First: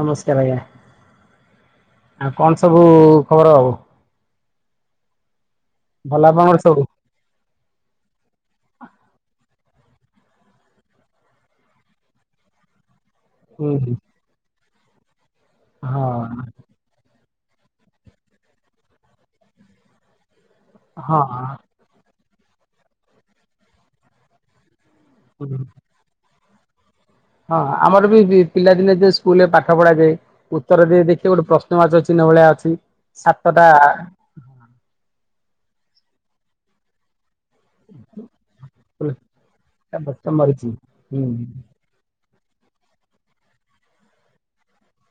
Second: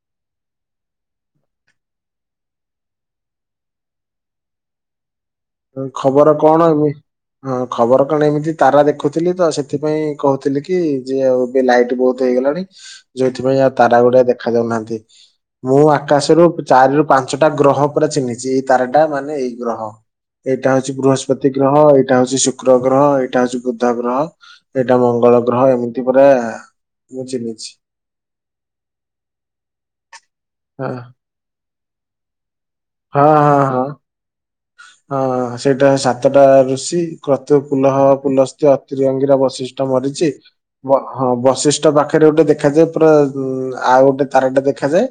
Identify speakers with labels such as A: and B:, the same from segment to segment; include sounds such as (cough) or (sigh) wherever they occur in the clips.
A: ନମସ୍କାର ଆଜ୍ଞା। ଆଉ କଣ ସବୁ ଖବର ହବ।
B: ଖବର କଣ ଏମି ଖବର କଣ ଏମିତି ତାରା ଦେଖୁଥିଲି ତ ସେଥିପାଇଁ କହୁଥିଲି କି ଯେ ଆଉ ଏବେ ଲାଇଟ ବହୁତ ହେଇଗଲାଣି ଯୋଉଥିପାଇଁ
A: ହୁଁ
B: ଆଉ
A: ହୁଁ
B: ତାରା ଗୁଡା ଦେଖା ଯାଉନାହାନ୍ତି ମୁଁ
A: ହଁ
B: ଆକାଶରୁ ଚାରି ରୁ ପାଞ୍ଚ ପାଞ୍ଚଟା ଗ୍ରହ ପୁରା ଚିହ୍ନିଛି ଏଇ ତାରାଟା ମାନେ ଏଇ ଗ୍ରହ ଏଇଟା ହଉଛି
A: ହଁ
B: ବୃହସ୍ପତି ଗ୍ରହ ଏଇଟା ଏଇଟା ହୋଉଛି ଶୁକ୍ର ଗ୍ରହ ଏଇଟା ହୋଉଛି ବୁଦ୍ଧ ଗ୍ରହ ଏଇଟା ମଙ୍ଗଳ
A: ହଁ
B: ଗ୍ରହ ଏମିତି ପୁରା ମୁଁ
A: ହଁ
B: ଚିହ୍ନିଛି
A: ଆମର ବି ପିଲାଦିନେ ଯେ ସ୍କୁଲରେ ପାଠ ପଢା ଯାଏ ଉତ୍ତର
B: ହଁ
A: ଦେଇ ଦେଖିବେ ଗୋଟେ ପ୍ରଶ୍ନ ପ୍ରଶ୍ନ ବାଚକ ଚିହ୍ନ ଭଳିଆ ଅଛି
B: ହଁ ହଁ
A: ସାତଟା
B: ହଁ। ହଁ ସେଇଟା ସାତଟା ଋଷି। କତୁ ପୁଲହ ପୁଲସ୍ତ ଅତ୍ରି ଅଙ୍ଗିରା ବଶିଷ୍ଟ
A: ଗଛ
B: ମରିଚି
A: ମରିଛି
B: ହଁ
A: ହୁଁ
B: ବଶିଷ୍ଟ ପାଖ ପାଖରେ ଗୋଟେ ଦେଖାଯାଏ ପୁରା ଆଉ ଗୋଟେ ତାରାଟା ଦେଖାଯାଏ।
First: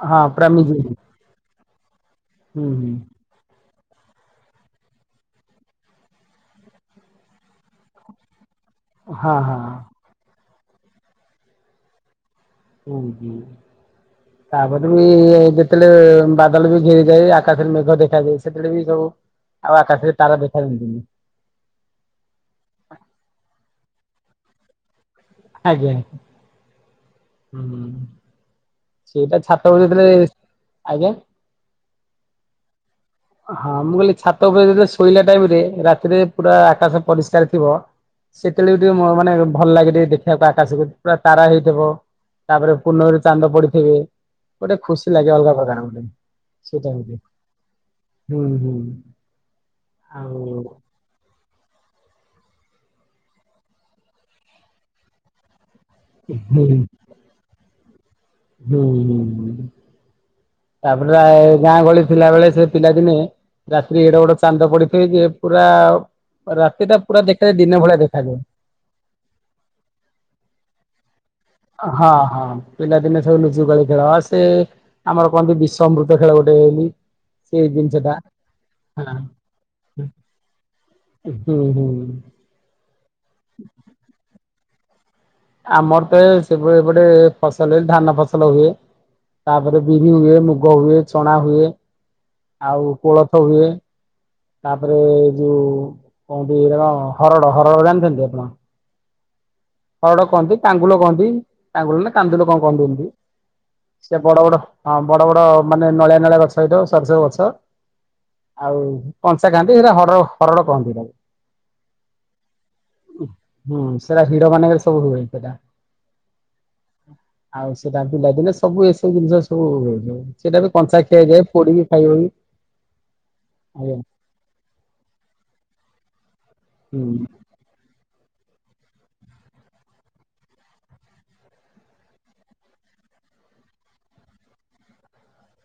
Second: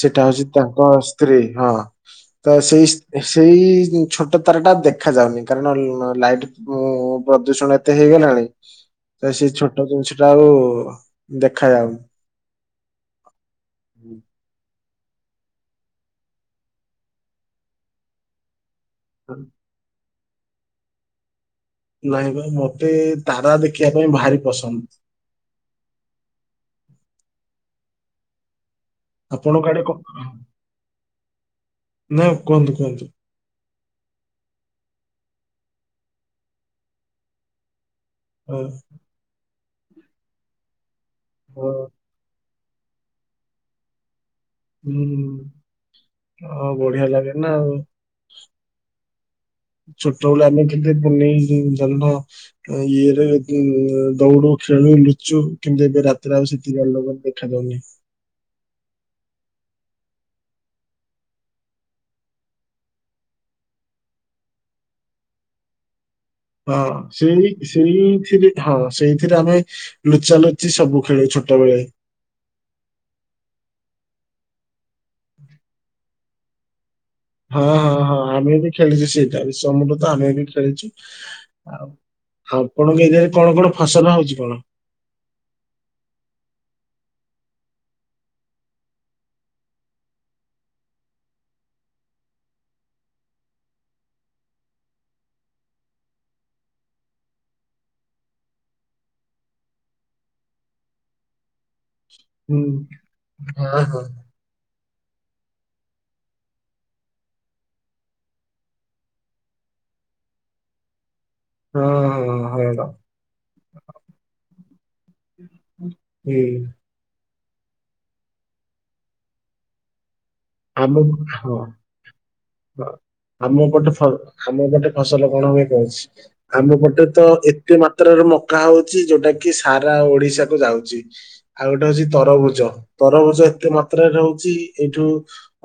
B: ସେଟା
A: ହଁ
B: ହଉଛି
A: ପୁରା ମିଜି
B: ତାଙ୍କ
A: ହୁଁ
B: ସ୍ତ୍ରୀ ହଁ ତ ସେଇ
A: ହୁଁ
B: ସେଇ ଛୋଟ ତାରା ଟା ଦେଖା ଯାଉନି କାରଣ ଲାଇଟ୍ ଉ ପ୍ରଦୂଷଣ ଏତେ ହେଇଗଲାଣି। ତ
A: ହଁ
B: ସେ
A: ହଁ
B: ଛୋଟ ଜିନିଷ ଟା ଆଉ ଦେଖାଯାଉନି।
A: ହୁଁ ହଁ ତାପରେ ଯେତେବେଳେ ବାଦଲ ବି ଘେରିଯାଏ ଆକାଶରେ ମେଘ ଦେଖାଯାଏ ସେତେଳେ ବି ସବୁ ଆଉ ଆକାଶରେ ତାରା ଦେଖା ଦିଅନ୍ତିନି।
B: ନାଇଁ ବା ମତେ ତାରା ଦେଖିବା ପାଇଁ ଭାରି ପସନ୍ଦ।
A: ଆଜ୍ଞା ହୁଁ। ସେଇଟା
B: ଆପଣଙ୍କ ଆଡେ
A: ଛାତଉପରେ
B: କ
A: ଥିଲେ ଆଜ୍ଞା।
B: ନା କୁହନ୍ତୁ କୁହନ୍ତୁ।
A: ହଁ ମୁଁ କହିଲି ଛାତ ଉପରେ ଯେତେଳେ ଶୋଇଲା ଟାଇମ ରେ ରାତିରେ ପୁରା ଆକାଶ ପରିଷ୍କାର ଥିବ। ସେତେବେଲେ ବି ଟିକେ ମ ମାନେ ଭଲ ଲାଗେ ଟିକେ ଦେଖିବାକୁ ଆକାଶକୁ ପୁରା ତାରା
B: ହଁ
A: ହେଇଥିବ। ତାପରେ ପୂର୍ଣ୍ଣମିରେ ଚାନ୍ଦ ପଡିଥିବେ। ଗୋଟେ ଖୁସି ଲାଗେ
B: ହୁଁ
A: ଅଲଗା ପକାର ଗୋଟେ
B: ଆଉ
A: ସେଟା
B: ବଢିଆ
A: ଗୁଟେ
B: ଲାଗେ ନା
A: ହୁଁ ହୁଁ।
B: ଛୋଟ
A: ଆଉ
B: ବେଳେ ଆମେ କେତେ ପୁନେଇ ଜହ୍ନ। ଇଏରେ ଦୌଡୁ, ଖେଳୁ, ଲୁଚୁ କିନ୍ତୁ ଏବେ ରାତିରେ ଆଉ ସେତିକି ଆଲୋକ ଦେଖାାଯାଉନି।
A: ହୁଁ ହୁଁ ହୁଁ। ତାପରେ ଆ ଗାଁ ଗହଳି ଥିଲା ବେଳେ ସେ ପିଲାଦିନେ ରାତିରେ ଏଡ ବଡ ଚାନ୍ଦ ପଡିଥାଏ ଯେ ପୁରା
B: ହଁ
A: ରାତି ଟା ପୁରା
B: ସେଇ
A: ଦେଖାଯାଏ ଦିନ ଭଳିଆ ଦେଖାଯାଏ।
B: ସେଇଥିରେ ଧାଅ। ସେଇଥିରେ ଆମେ ଲୁଚା ଲୋଚି ସବୁ ଖେଳୁ ଛୋ
A: ହଁ ହଁ ପିଲାଦିନେ ସବୁ ଲୁଚୁ କାଳି ଖେଳ ସେ ଆମର କହନ୍ତି ବିଶଅମୃତ ଖେଳ ଗୋଟେ ବୋଲି।
B: ହଁ
A: ସେଇ ଜିନିଷ
B: ହଁ
A: ଟା
B: ହଁ ଆମେ ବି ଖେଳିଛୁ
A: ହଁ
B: ସେଇଟା ବିଷ ଅମୃତ ଆମେ ବି ଖେଳିଛୁ।
A: ହୁଁ ହୁଁ।
B: ଆଉ ଆ ଆପଣଙ୍କ ଏରିଆରେ କଣ କଣ ଫସଲ ହଉଛି କଣ?
A: ଆମର ତ ସେଭଳି ଏପଟେ ଫସଲରେ ଧାନ ଫସଲ ହୁଏ। ତାପରେ ବିରି ହୁଏ, ମୁଗ ହୁଏ, ଚଣା ହୁଏ। ଆଉ କୋଳଥ ହୁଏ। ତାପରେ ଯୋଉ କହନ୍ତି ଏଇଟା କଣ ହରଡ ହରଡ ଜାଣିଥାନ୍ତି ଆପଣ? ହରଡ କହନ୍ତି ତାଙ୍ଗୁଲ କହନ୍ତି। ତାଙ୍ଗୁଲ ନା କାନ୍ଦୁଲ
B: ହୁଁ
A: କଣ କହନ୍ତି ଏନ୍ତୀ
B: ହଁ ହଁ
A: ସେ ବଡ ବଡ। ହଁ ବଡ ବଡ ମାନେ ନଳିଆ ନଳିଆ ଗଛ ହେଇଥିବ ସର ସବୁ ଗଛ। ଆଉ କଞ୍ଚା ଖାଆନ୍ତି ହେରା ହଡର ହରଡ଼ କହନ୍ତି ତାକୁ।
B: ହଁ ହଁ ହରଡ।
A: ହୁଁ ସେଟା ହିଡ ମାନଙ୍କରେ ସବୁ ହୁଏ ହେଇଟା। ଆଉ ସେଟା ପିଲାଦିନେ ସବୁ ଏସବୁ ଜିନିଷ ସବୁ ହୁଏ। ସେଇଟା ବି
B: ଆମ
A: କଞ୍ଚା ଖିଆଯାଏ,
B: ହଁ
A: ପୋଡିକି ଖାଇବ ବି।
B: ହଁ ଆମ ଏପଟେ
A: ଆଜ୍ଞା
B: ଫ ଆମ ଏପଟେ ଫସଲ କଣ ହୁଏ କହୁଛି। ଆମ ଏପଟେ
A: ହୁଁ
B: ତ ଏତେ ମା ତ୍ରାରୁ ମକା ହଉଚି ଯୋଉଟା କି ସାରା ଓଡିଶା କୁ ଯାଉଚି। ଆଉ ଗୋଟେ ହଉଛି ତରଭୁଜ। ତରଭୁଜ ଏତେ ମାତ୍ରାରେ ରହୁଛି ଏଇଠୁ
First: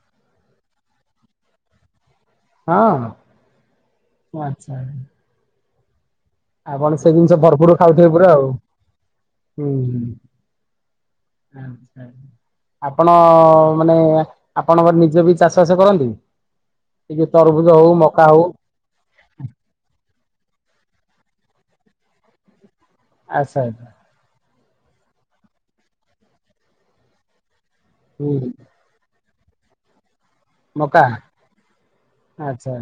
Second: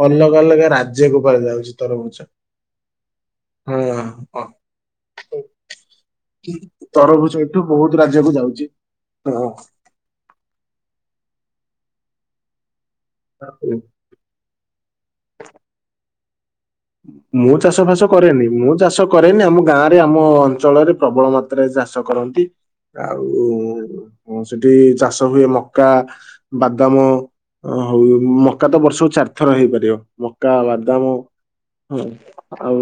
B: ଅଲଗା ଅଲଗା ରାଜ୍ୟକୁ କୁଆଡ଼େ ଯାଉଛି। ତରଭୁଜ
A: ହଁ
B: ହଁ ହଁ।
A: ଆଚ୍ଛା। ଆପଣ ସେଇ
B: ତରଭୁଜ
A: ଜିନିଷ
B: ଏଠୁ
A: ଭରପୁରୁ
B: ବହୁତ
A: ଖାଉଥିବେ ପୁରା
B: ରାଜ୍ୟକୁ
A: ଆଉ।
B: ଯାଉଛି
A: ହୁଁ। (unintelligible) ଆପଣ
B: ହଁ।
A: ମାନେ ଆପଣଙ୍କର ନିଜେ ବି ଚାଷ ବାସ କରନ୍ତି। ଏ ଯୋଉ
B: ମୁଁ
A: ତରଭୁଜ
B: ଚାଷ
A: ହଉ
B: ଫାସ
A: ମକା ହଉ
B: କରେନି। ମୁଁ ଚାଷ କରେନି ଆମ ଗାଁ ରେ ଆମ ଅଞ୍ଚଳରେ ପ୍ରବଳ ମା ତ୍ରାରେ ଚାଷ କରନ୍ତି। ଆଉ
A: ଆଚ୍ଛା ଆଚ୍ଛା
B: ସେଠି ଚାଷ ହୁଏ ମକା, ବାଦାମ, ଆଉ
A: ହୁଁ
B: ମକା ତ ବର୍ଷକୁ ଚାରି ଥର ହେଇପାରିବ। ମକା,
A: ମକା
B: ବାଦାମ,
A: ଆଚ୍ଛା।
B: ଆଉ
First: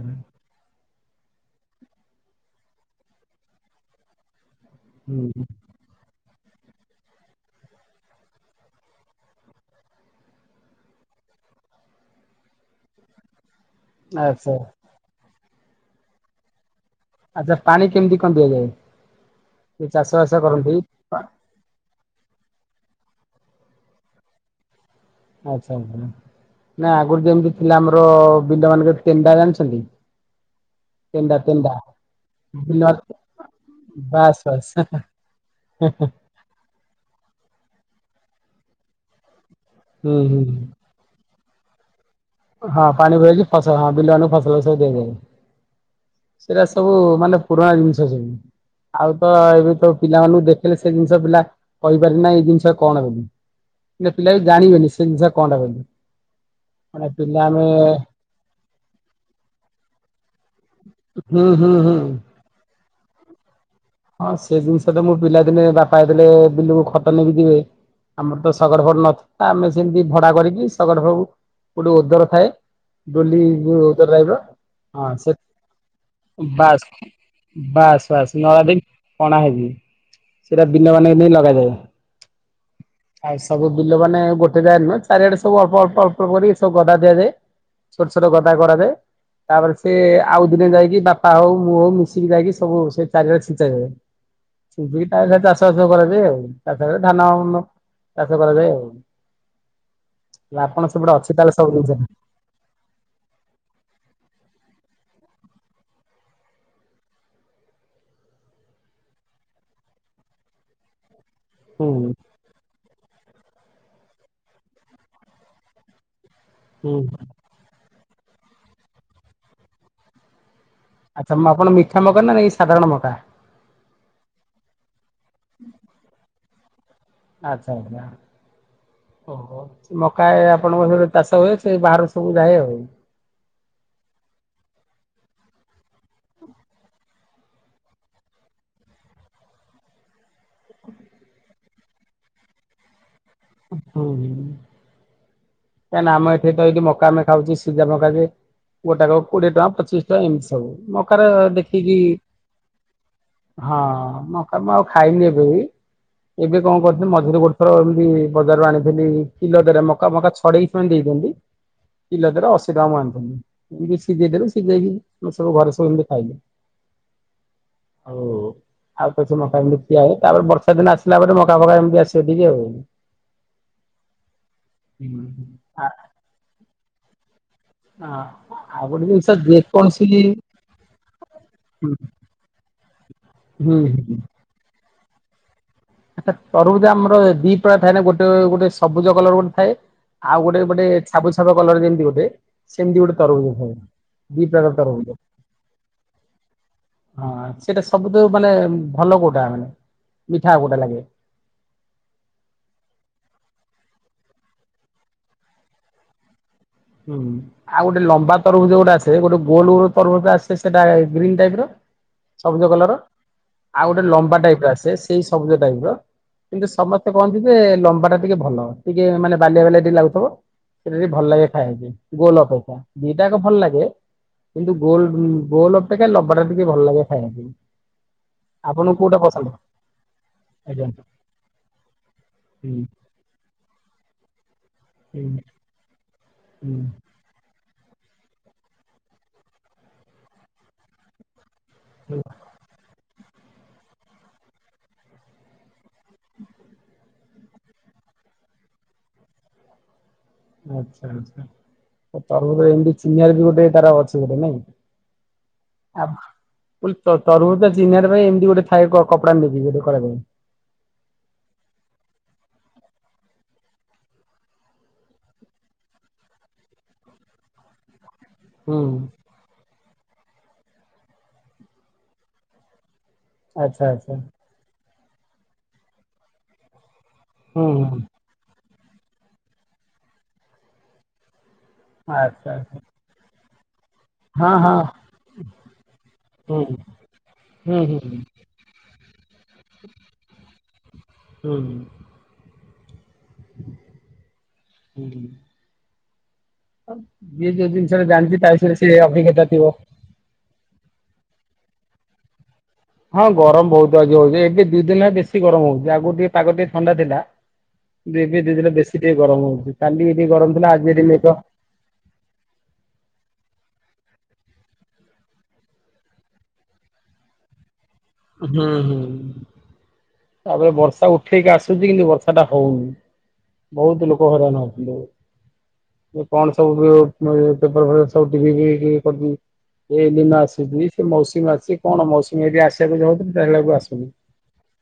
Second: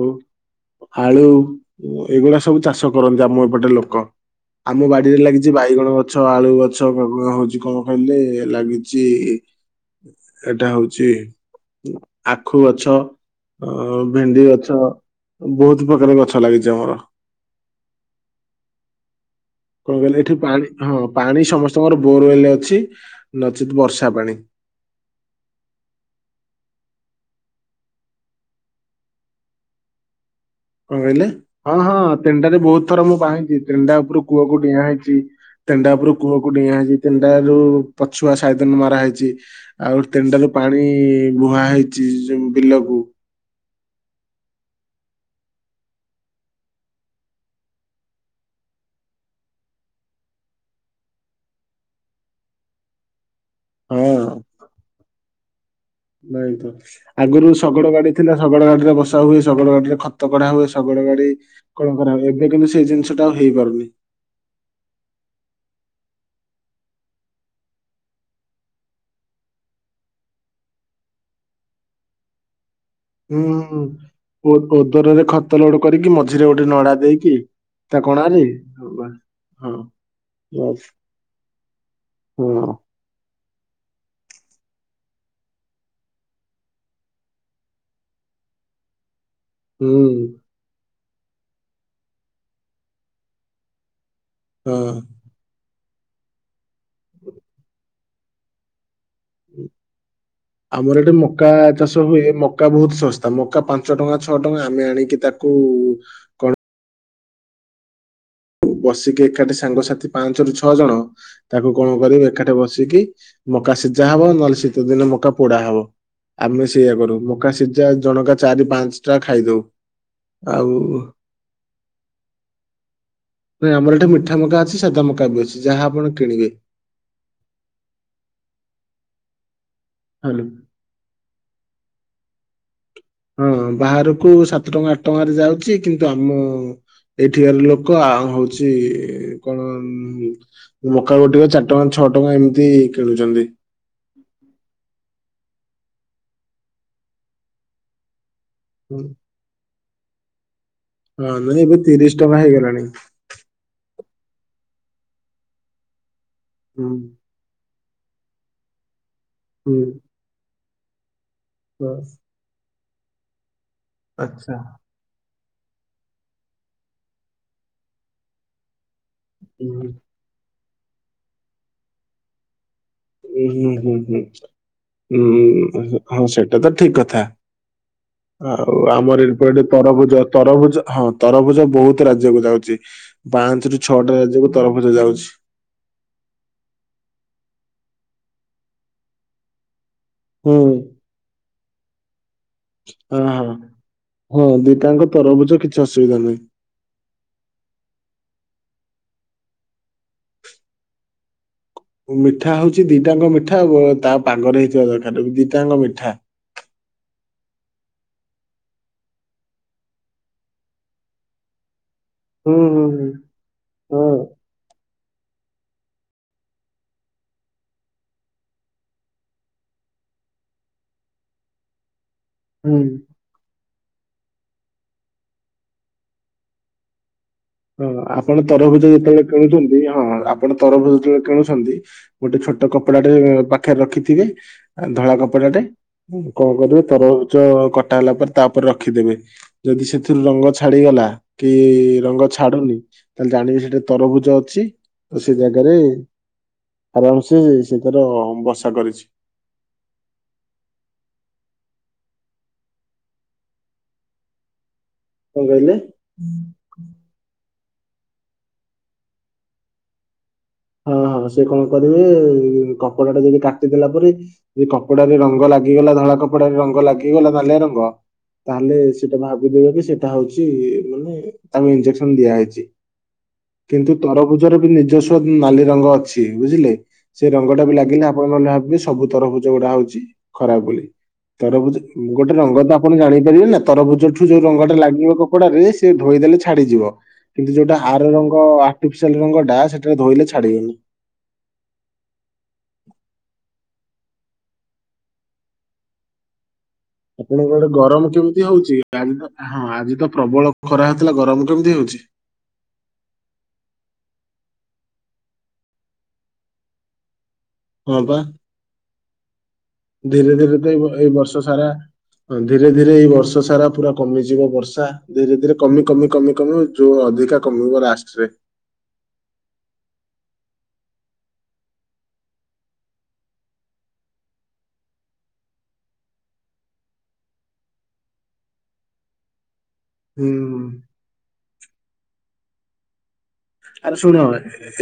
B: ଆଳୁ ଏଗୁଡା ସବୁ ଚାଷ କରନ୍ତି ଆମ ଏପଟେ ଲୋକ। ଆମ ବାଡିରେ
A: ହୁଁ
B: ଲାଗିଛି ବାଇଗଣ ଗଛ। ଆଳୁ ଗଛ (unintelligible) କଣ ହଉଛି କଣ କଇଲେ ଲାଗିଚି ଏଇଟା ହଉଚି ଆଖୁ ଗଛ। ଅ ଭେଣ୍ଡି
A: ଆଚ୍ଛା
B: ଗଛ ବହୁତ ପ୍ରକାର ଗଛ ଲାଗିଛି ଆମର।
A: ଆଚ୍ଛା ପାଣି କେମିତି କଣ ଦିଆଯାଏ? ଯୋଉ
B: କଣ
A: ଚାଷ
B: କହିଲେ
A: ବାସ
B: ଏଠି ପାଣି
A: କରନ୍ତି
B: ହଁ ପାଣି ସମସ୍ତଙ୍କର ବୋରୱଲେ ଅଛି। ନଚେତ୍ ବର୍ଷା ପାଣି।
A: ଆଚ୍ଛା ଆଚ୍ଛା। ନା ଆଗରୁ ଯେମିତି ଥିଲା ଆମର ବିିଲ ମାନଙ୍କ ତେଣ୍ଡା ଜାଣିଛନ୍ତି?
B: କଣ କହିଲେ
A: ତେଣ୍ଡା ତେଣ୍ଡା
B: ହଁ ହଁ ତେଣ୍ଡାରେ
A: ବିଲ
B: ବହୁତ ଥର ମୁଁ ପାଣି ଦିଏ। ତେଣ୍ଡା ଉପରୁ
A: ବାସ୍
B: କୂଅକୁ
A: ବାସ୍
B: ଡିଆଁ ହେଇଛି। ତେଣ୍ଡା ଉପରୁ କୂଅକୁ ଡିଆଁ ହେଇଛି ତେଣ୍ଡା ଯଉ ପଛୁଆ ସାଇଦନ ମରା ହେଇଛି। ଆଉ
A: ହୁଁ
B: ତେଣ୍ଡା
A: ହୁଁ।
B: ରୁ ପାଣି ବୁହା ହେଇ
A: ହଁ ପାଣି ଭରେଇକି ଫସଲ ହଁ ବିଲ ମାନଙ୍କୁ ଫସଲ ସବୁ ଦିଆଯାଏ। ସେଇଟା ସବୁ ମାନେ ପୁରୁଣା ଜିନିଷ ସେମି ଆଉ ତ ଏବେ ତ ପିଲାମାନଙ୍କୁ ଦେଖିଇଲେ ସେ ଜିନିଷ ପିଲା କହିପାରିବେନି ଏଇ ଜିନିଷ କଣ ବୋଲି। ନା
B: ହଁ
A: ପିଲା ବି ଜାଣିବେନି ସେ ଜିନିଷ କଣ ଟା ବୋଲି।
B: ନାଇଁ ତ
A: ମାନେ ପିଲା
B: ଆଗରୁ
A: ଆମେ
B: ଶଗଡ ଗାଡି ଥିଲା। ଶଗଡ ଗାଡିରେ ବସା ହୁଏ। ଶଗଡ ଗାଡିରେ ଖତ କଢା ହୁଏ। ଶଗଡ ଗାଡି
A: ହୁଁ ହୁଁ
B: କ (unintelligible)
A: ହୁଁ।
B: କରା ହୁଏ ଏବେ କିନ୍ତୁ ସେ ଜିନିଷ ଟା ଆଉ ହେଇପାରୁନି।
A: ହଁ ସେ ଜିନିଷ ଟା ମୁଁ ପିଲାଦିନେ ବାପା ଥିଲେ ବିଲକୁ ଖତ ନେଇକି ଯିବେ। ଆମର ତ ଶଗଡ଼ ଫଗଡ ନଥିଲା। ଆମେ ସେମିତି ଭଡା କରିକି ଶଗଡ଼ ଫଉ କୋଉଟୁ ଉଦର ଥାଏ।
B: ହୁଁ
A: ଡୁଲି
B: ହୁଁ।
A: ଯୋଉ (unintelligible) ରହିବ
B: ଓ-
A: ହଁ
B: ଓଦରରେ
A: ସେ
B: ଖତ ଲୋଡ କରିକି ମଝିରେ ଗୋଟେ
A: ବାସ୍
B: ନଡା ଦେଇକି ତା
A: ବାସ୍ ବାସ୍
B: କଣାରେ
A: ନଳ ଦିନ
B: ବାସ୍।
A: କଣା ହେଇକି
B: ହଁ
A: ସେଟା
B: ବାସ୍,
A: ବିଲ ମାନଙ୍କ ନେଇ ଲଗାଯାଏ।
B: ହଁ
A: (unintelligible) ସବୁ ବିଲ ମାନେ ଗୋଟେ ନୁହେଁ ଚାରିଆଡେ ସବ ଅଳ୍ପ ଅଳ୍ପ ଅଳ୍ପ କରିକି ସବୁ ଗଦା ଦିଆଯାଏ। ଛୋଟ ଛୋଟ ଗଦା କରାଯାଏ। ତାପରେ ସେ
B: ହୁଁ
A: ଆଉ ଦିନେ ଯାଇକି ବାପା ହଉ ମୁଁ ହଉ ମିଶିକି ଯାଇକି ସବୁ ସେ ଚାରିଆଡେ ଛିଞ୍ଚା ଯାଏ।
B: ହଁ
A: ଛିଞ୍ଚିକି ତା ଦିହରେ ଚାଷ ବାଷ କରାଯଏ ଆଉ ତା ଥାରେ ଧାନ ଅମ ଚାଷ କରାଯାଏ ଆଉ।
B: ହୁଁ।
A: ଆପଣ
B: ଆମର
A: ସେପଟେ
B: ଏଠି
A: ଅଛି
B: ମକା
A: ତାହେଲେ ସବୁ ଜିନିଷ
B: ଚାଷ ହୁଏ। ମକା ବହୁତ ଶସ୍ତା। ମକା ପାଞ୍ଚ ଟଙ୍କା ଛ ଛଅ ଟଙ୍କା ଆମେ ଆଣିକି ତାକୁ କଣ ବସିକି ଏକାଠି ସାଙ୍ଗସାଥି ପାଞ୍ଚ ରୁ ଛଅ ଜଣ ତାକୁ କଣ
A: ହୁଁ
B: କରିବୁ ଏକାଠି ବସିକି ମକା ସିଜା ହବ ନହେଲେ ଶୀତ ଦିନେ ମକା ପୋଡା ହବ। ଆମେ ସେଇୟା
A: ହୁଁ
B: କରୁ ମକା ସିଜା ଜଣକା ଚାରି ପାଞ୍ଚ ଟା ଖାଇଦଉ। ଆଉ
A: ଆଚ୍ଛା, ମ-ଆପଣ ମିଠା ମକା ନା ନାଇଁ ଏଇ ସାଧାରଣ ମକା?
B: ନାଇଁ ଆମର ଏଠି ମିଠା ମକା ଅଛି, ସାଧା ମକା ବି ଅଛି, ଯାହା ଆପଣ କିଣିବେ।
A: ଆଚ୍ଛା, ଆଚ୍ଛା, ଓହୋ। ମକା
B: ହାଲୋ।
A: ଏ ଆପଣଙ୍କ ସିଆଡେ ଚାଷ ହୁଏ ସେ ବାହାରକୁ ସବୁ ଯାଏ ଆଉ।
B: ହଁ, ହଁ, ବାହାରକୁ ସାତ ଟଙ୍କା ଆଟ ଟଙ୍କାରେ ଯାଉଚି। କିନ୍ତୁ ଆମ ଏଠିକାର ଲୋକ ଆଉ ହଉଛି କଣ ମକା ଗୋଟିକ ଚାର ଟଙ୍କା, ଛଅ ଟଙ୍କା ଏମିତି କିଣୁ
A: ଓ ହଁ। କାହିଁକି ନା ଆମେ ଏଠି ତ ଏଇଟି ମକା ଆମେ ଖାଉଚେ ସିଜା ମକା ଯେ ଗୋଟାକ କୋଡିଏ ଟଙ୍କା ପଚିଶ ଟଙ୍କା ଏମିସି। ସବୁ ମକା ର
B: ହଁ ନାଇଁ ଏବେ
A: ଦେଖିକି,
B: ତିରିଶ ଟଙ୍କା ହେଇଗଲାଣି
A: ହଁ। ମକା ମୁଁ ଆଉ ଖାଇନି ଏବେବି। ଏବେ କଣ
B: ହୁଁ
A: କରିଥିନି ମଝିରେ ଗୋଟେ ଥର ଏମତି ବଜାରରୁ ଆଣିଥିଲି କିଲୋ
B: ହୁଁ।
A: ଦାରିଆ। ମକା ମକା ଛଡେଇ ସେମାନେ ଦେଇ ଦିଅନ୍ତି
B: ହଁ।
A: କିଲୋ ଦର ଅଶ ସେଗା ମୁଁ ଆଣିଥିନି। ଯିଏ ସିଜେଇଦେଲୁ
B: ଆଚ୍ଛା।
A: ସିଜେଇକି ମୋର ସବୁ ଘରେ ସବୁ ଏମିତି ଖାଇଲେ। ଆଉ ଆଉ କିଛି ମକା ଏମିତି
B: ହୁଁ
A: ଖିଆ ହେଇ। ତାପରେ ବର୍ଷା ଦିନ ଆସିଲା ପରେ ମକା ଫକା ଏମିତି ଆସିବ ଟିକେ ଆଉ।
B: ଉଁ, ହୁଁ, ହୁଁ, ହୁଁ, ହୁଁ, ଅଁ, ହଁ ସେଟା ତ ଠିକ କଥା।
A: ହଁ।
B: ଆଉ ଆମର ଏପଟେ ତରଭୁଜ,
A: ହୁଁ
B: ତରଭୁଜ ହଁ ତରଭୁଜ ବହୁତ ରାଜ୍ୟକୁୁ ଯାଉଚି। ପାଞ୍ଚ
A: ହୁଁ
B: ରୁ ଛଅଟା ରାଜ୍ୟକୁ ତରଭୁଜ ଯାଉଛି।
A: ଆଚ୍ଛା ତରୁଭୁଜ ଆମର ଦି ପ୍ରକାର ଥାଏ ନା। ଗୋଟେ ଗୋଟେ ସବୁଜ କଲର୍ ଗୋଟେ ଥାଏ। ଆଉ
B: ହୁଁ
A: ଗୋଟେ ଗୋଟେ ଛାବୁ ଛାବୁଆ କଲର୍ ଯେମିତି ଗୋଟେ। ସେମତି ଗୋଟେ
B: ହଁ ହଁ
A: ତରଭୁଜ ଥାଏ।
B: ହଁ
A: ଦି ପ୍ରକାର
B: ଦିଟାଙ୍କ
A: ତରଭୁଜ।
B: କିଛି ଅସୁବିଧା ନାହିଁ।
A: ହଁ ସେଟା ସବୁଠୁ ମାନେ ଭଲ କୋଉଟା ମାନେ ମିଠା କୋଉଟା ଲାଗେ?
B: ମିଠା ହଉଛି ଦିଟାଙ୍କ ମିଠା ଉ, ତା ପାଗରେ ହେଇଥିବା ଦରକାର। ଦିଟାଙ୍କ ମିଠା।
A: ହୁଁ, ଆଉ ଗୋଟେ ଲମ୍ବା ତରଭୁଜ ଗୋଟେ ଆସେ ଗୋଟେ ଗୋଲ ଗୋଲ ତରଭୂଜ ଆସେ ସେଟା ଗ୍ରୀନ୍ ଟାଇପ୍ ର।
B: ହୁଁ
A: ସବୁଜ
B: ହୁଁ
A: କଲର୍
B: ହୁଁ
A: ଆଉ ଗୋଟେ
B: ହଁ
A: ଲମ୍ବା ଟାଇପ୍ ର ଆସେ ସେଇ ସବୁଜ ଟାଇପ୍ ର। କିନ୍ତୁ ସମସ୍ତେ କହନ୍ତି ଯେ ଲମ୍ବା ଟା ଟିକେ ଭଲ। ଟିକେ ମାନେ ବାଲିଆ ବାଲିଆ ଟିକେ ଲାଗୁଥିବ। ସେଟା ଟିକେ ଭଲ ଲାଗେ ଖାଇବା ପାଇଁ ଗୋଲ୍ ଅପେକ୍ଷା
B: ହୁଁ।
A: ଦିଟାକ ଭଲ ଲାଗେ। କିନ୍ତୁ ଗୋଲ ଉଁ, ଗୋଲ ଅପେକ୍ଷା ଲମ୍ବା ଟା ଟିକେ ଭଲ ଲାଗେ। ଖାଇବା ପାଇଁ।
B: ହଁ ଆପଣ ତରଭୁଜ
A: ଆପଣଙ୍କୁ କୋଉଟା
B: ଯେତେବେଳେ
A: ପସନ୍ଦ
B: କିଣୁଚନ୍ତି। ହଁ ଆପଣ
A: ଆଜ୍ଞା
B: ତରଭୁଜ ଯେତେବେଳେ କିଣୁଛନ୍ତି ଗୋଟେ ଛୋ ଟ
A: ହୁଁ
B: କପଡା ଟେ ପାଖରେ ରଖିଥିବେ। ଧଳା
A: ହୁଁ
B: କପଡ଼ାଟେ, କଣ
A: ହୁଁ
B: କରିବ ତରଭୁଜ କଟା ହେଲା ପରେ ତାପରେ ରଖିଦେବେ। ଯଦି ସେଥିରୁ ରଙ୍ଗ ଛାଡିଗଲା କି
A: ହୁଁ
B: ରଙ୍ଗ ତାଲେ ଜାଣିବି ସେଟା ତରଭୁଜ ଅଛି। ତ ସେ ଜାଗାରେ ଆରାମ ସେ ସେ ତାର ବସା କରିଚି।
A: ଆଛା ଆଛା, ତ ତରୁବୁଜ ଏମତି ଚିନିବାରେ ବି ଗୋଟେ ତାର ଅଛି ଗୋଟେ ନାଇଁ।
B: କଣ କହିଲେ
A: ଆବ ମୁଁ କ ତ ତରୁଭୂଜ ଚିହ୍ନିବାର ପାଇଁ, ଏମିତି ଗୋଟେ ଥାଏ କ କପଡା ନେଇେକି ଗୋଟେ କରିବା ପାଇଁ।
B: ହଁ ସେ କଣ କରିବେ କପଡା ଟା ଯଦି କାଟିଦେଲା ପରେ, ଯଦି କପଡା ରଙ୍ଗ ଲାଗିଗଲା ଧଳା କପଡାରେ ରଙ୍ଗ ଲାଗିଗଲା ନାଲିଆ ରଙ୍ଗ। ତାହେଲେ
A: ହୁଁ
B: ସେଇଟା ଭାବିଦେବେ କି ସେଇଟା ହଉଚି ମାନେ ତାଙ୍କୁ ଇଞ୍ଜେକସନ ଦିଆହେଇଚି।
A: ଆଚ୍ଛା
B: କିନ୍ତୁ
A: ଆଚ୍ଛା
B: ତରଭୁଜର ବି ନିଜସ୍ୱ ବି ନାଲି ରଙ୍ଗ ଅଛି ବୁଝିଲେ। ସେ ରଙ୍ଗ ଟା
A: ହୁଁ
B: ବି
A: ହୁଁ
B: ଲାଗିଲେ, ଆପଣ ମାନେ ଭାବିବେ ସବୁ ତରଭୁଜ ଗୁଡା ହଉଚି ଖରାପ ବୋଲି। ତରଭୁଜ ଗୋଟେ
A: ଆଚ୍ଛା
B: ରଙ୍ଗ ତ
A: ଆଚ୍ଛା
B: ଆପଣ ଜାଣିପାରିବେ ନା। ତରଭୁଜ ଠୁ ଯୋଉ
A: ହଁ
B: ରଙ୍ଗଟା
A: ହଁ
B: ଲାଗିବ କପଡାରେ, ସେ ଧୋଇଦେଲେ
A: ହୁଁ
B: ଛାଡିଯିବ। କିନ୍ତୁ ଯୋଉଟା
A: ହୁଁ ହୁଁ
B: ଆର ରଙ୍ଗ ଆ ର୍ଟିଫିସିଆଲ ରଙ୍ଗଟା ସେଠାରେ ଧୋଇଲେ ଛାଡିବନି।
A: ହୁଁ। ଯିଏ ଯୋଉ
B: ଆପଣଙ୍କର
A: ଜିନିଷଟା
B: ଗରମ
A: ଜାଣିଛି
B: କେମିତି
A: ତା ବିଷୟରେ
B: ହଉଚି।
A: ସେ
B: ଆଜି
A: ଅଭିଜ୍ଞତା
B: ତ
A: ଥିବ।
B: ହଁ ଆଜି ତ ପ୍ରବଳ ଖରା ହୋଉଥିଲା ଗରମ କେମିତି ହଉଚି?
A: ହଁ ଗରମ ବହୁତ ଆଜି ହଉଚି, ଏବେ ଦୁଇ ଦିନ ହେଲା ବେଶୀ ଗରମ ହଉଚି। ଆଗରୁ ଟିକେ ପାଗ ଟିକେ ଥଣ୍ଡା ଥିଲା।
B: ହଁ ବା
A: ଦିଦି ଦି ଦିନି ବେଶୀ ଟିକେ ଗରମ ହଉଚି, କାଲି ଟିକେ
B: ଧୀରେ ଧୀରେ
A: ଗରମ
B: ତ
A: ଥିଲା
B: ଏଇ
A: ଆଜି
B: ବ-
A: ଏଠି
B: ଏଇ ବର୍ଷ
A: ତ
B: ସାରା ହଁ ଧୀରେ ଧୀରେ ଏଇ ବର୍ଷ ସାରା ପୁରା କମିଯିବ ବର୍ଷା। ଧୀରେ ଧୀରେ କମି କମି କମି ଯୋଉ ଅଧିକା କମିବ ରାସ୍
A: ହୁଁ ହୁଁ। ତାପରେ ବର୍ଷା ଉଠେଇକି ଆସୁଚି କିନ୍ତୁ ବର୍ଷା ଟା ହଉନି। ବହୁତ ଲୋକ ହଇରାଣ ହଉଥିଲେ। ଯୋଉ କଣ ସବୁ (unintelligible) ଏଇ ଦିନ
B: ହୁଁ
A: ଆସୁଚି ସେ ମୌସୁମୀ ଆସୁଚି କଣ ମୌସୁମୀ ହରିକା ଆସିବାକୁ ଦବନି।
B: ଆରେ ଶୁଣ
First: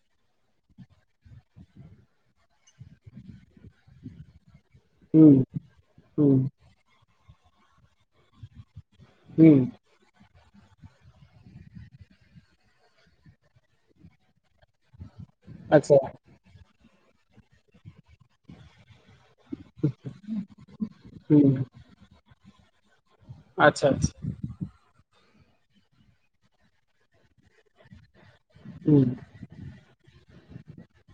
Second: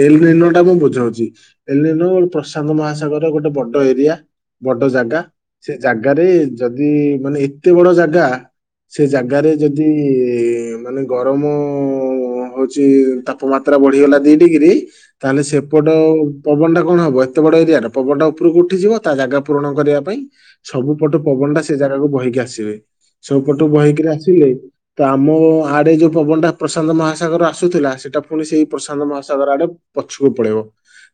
B: ଏଲ୍ ଲାଇନର୍ ଟା ମୁଁ ବୁଝଉଚି ଏଲ୍ ଲା ଗୋ ପ୍ରଶାନ୍ତ ମହାସାଗର ଗୋଟେ ବଡ ଏରିଆ। ବଡ ଜାଗା
A: ହୁଁ
B: ସେ ଜାଗାରେ
A: ହୁଁ
B: ଯଦି ମାନେ ଏତେ ବଡ ଜାଗା ସେ ଜାଗାରେ
A: ହୁଁ
B: ଯଦି ମାନେ ଗରମ ହଉଚି ତା ପମାତ୍ରା ବଢିଗଲା ଦି ଡିଗ୍ରୀ ତାହେଲେ ସେପଟ
A: ଆଚ୍ଛା
B: ପବନ ଟା କଣ ହବ? ଆ ଏତେ ବଡ ଏରିଆରେ ପବନଟା ଉପରକୁ ଉଠି ଯିବ। ତା ଜାଗା ପୂରଣ କରିବା ପାଇଁ ସବୁ ପଟୁ
A: ହୁଁ
B: ପବନ ଟା ସେ ଜାଗାକୁ ବହିକି ଆସିବେ। ସବୁ ପଟୁ
A: ଆଚ୍ଛା
B: ବହିକିରି
A: ଆଚ୍ଛା
B: ଆସିଲେ ତା ମୋ ଆଡେ ଯୋଉ ପବନ ଟା ପ୍ରଶାନ୍ତ ମହାସାଗର ଆସୁଥିଲା ସେଇଟା ପୁଣି ସେଇ
A: ହୁଁ
B: ପ୍ରଶାନ୍ତ ମହାସାଗର ଆଡେ ପଛକୁ ପଳେଇବ।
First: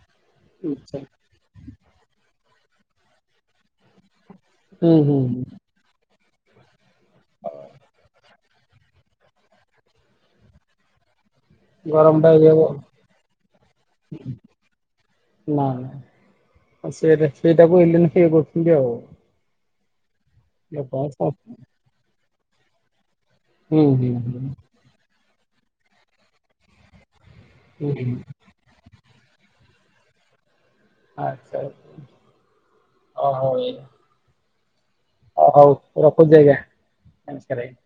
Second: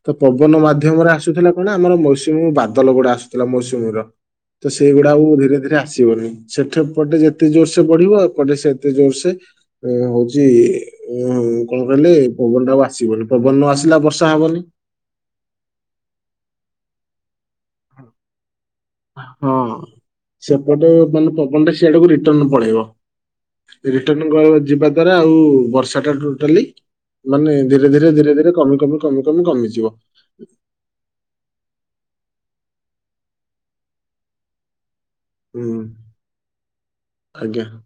B: ତ ପବନ
A: ଆଚ୍ଛା
B: ମାଧ୍ୟମରେ ଆସୁଥିଲା କଣ ଆମର ମୌସୁମୀ ବାଦଲ ଗୁଡା ଆସୁଥିଲା ମୌସୁମୀର। ତ
A: ହୁଁ
B: ସେଇଗୁଡା
A: ହୁଁ
B: ଆଉ ଧୀରେ
A: ହୁଁ
B: ଧୀରେ ଆସିବନି। ସେଠ ପଟେ ଯେତେ ଜୋର୍ ସେ ବଢିବ ଏ ପଟେ ସେତେ ଜୋର୍ ସେ ହଉଚି ଉ କଣ କହିଲେ
A: ଗରମ ଇଏ
B: ପବନ
A: ହବ
B: ଟା ଆଉ ଆସିବନି, ପବନ ନ ଆସିଲା ବର୍ଷା ହବନି।
A: ସେଟା ସେଇଟା କୁ ଏଲିନ ଫିିଓ କହୁଚନ୍ତି?
B: ହଁ
A: ହୁଁ
B: ସେପଟେ ମାନେ ପବନଟା ସେଆଡକୁ ରିଟନ୍ ପଳେଇବ।
A: ହୁଁ
B: ରିଟର୍ଣ
A: ହୁଁ
B: ଗ ଯିବା ଦ୍ଵାରା ଆଉ ବର୍ଷାଟା ଟୋଟାଲି ମାନେ ଧୀରେ ଧୀରେ
A: ହୁଁ
B: ଧୀରେ ଧୀରେ କମି କମି କମି କମି କମିଯିବ।
A: ଆଚ୍ଛା ଆଚ୍ଛା ଅହ ଏୟା ଓ ହଉ
B: ହୁଁ
A: ରଖୁଚି ଆଜ୍ଞା। ନମସ୍କାର୍ ଆଜ୍ଞା।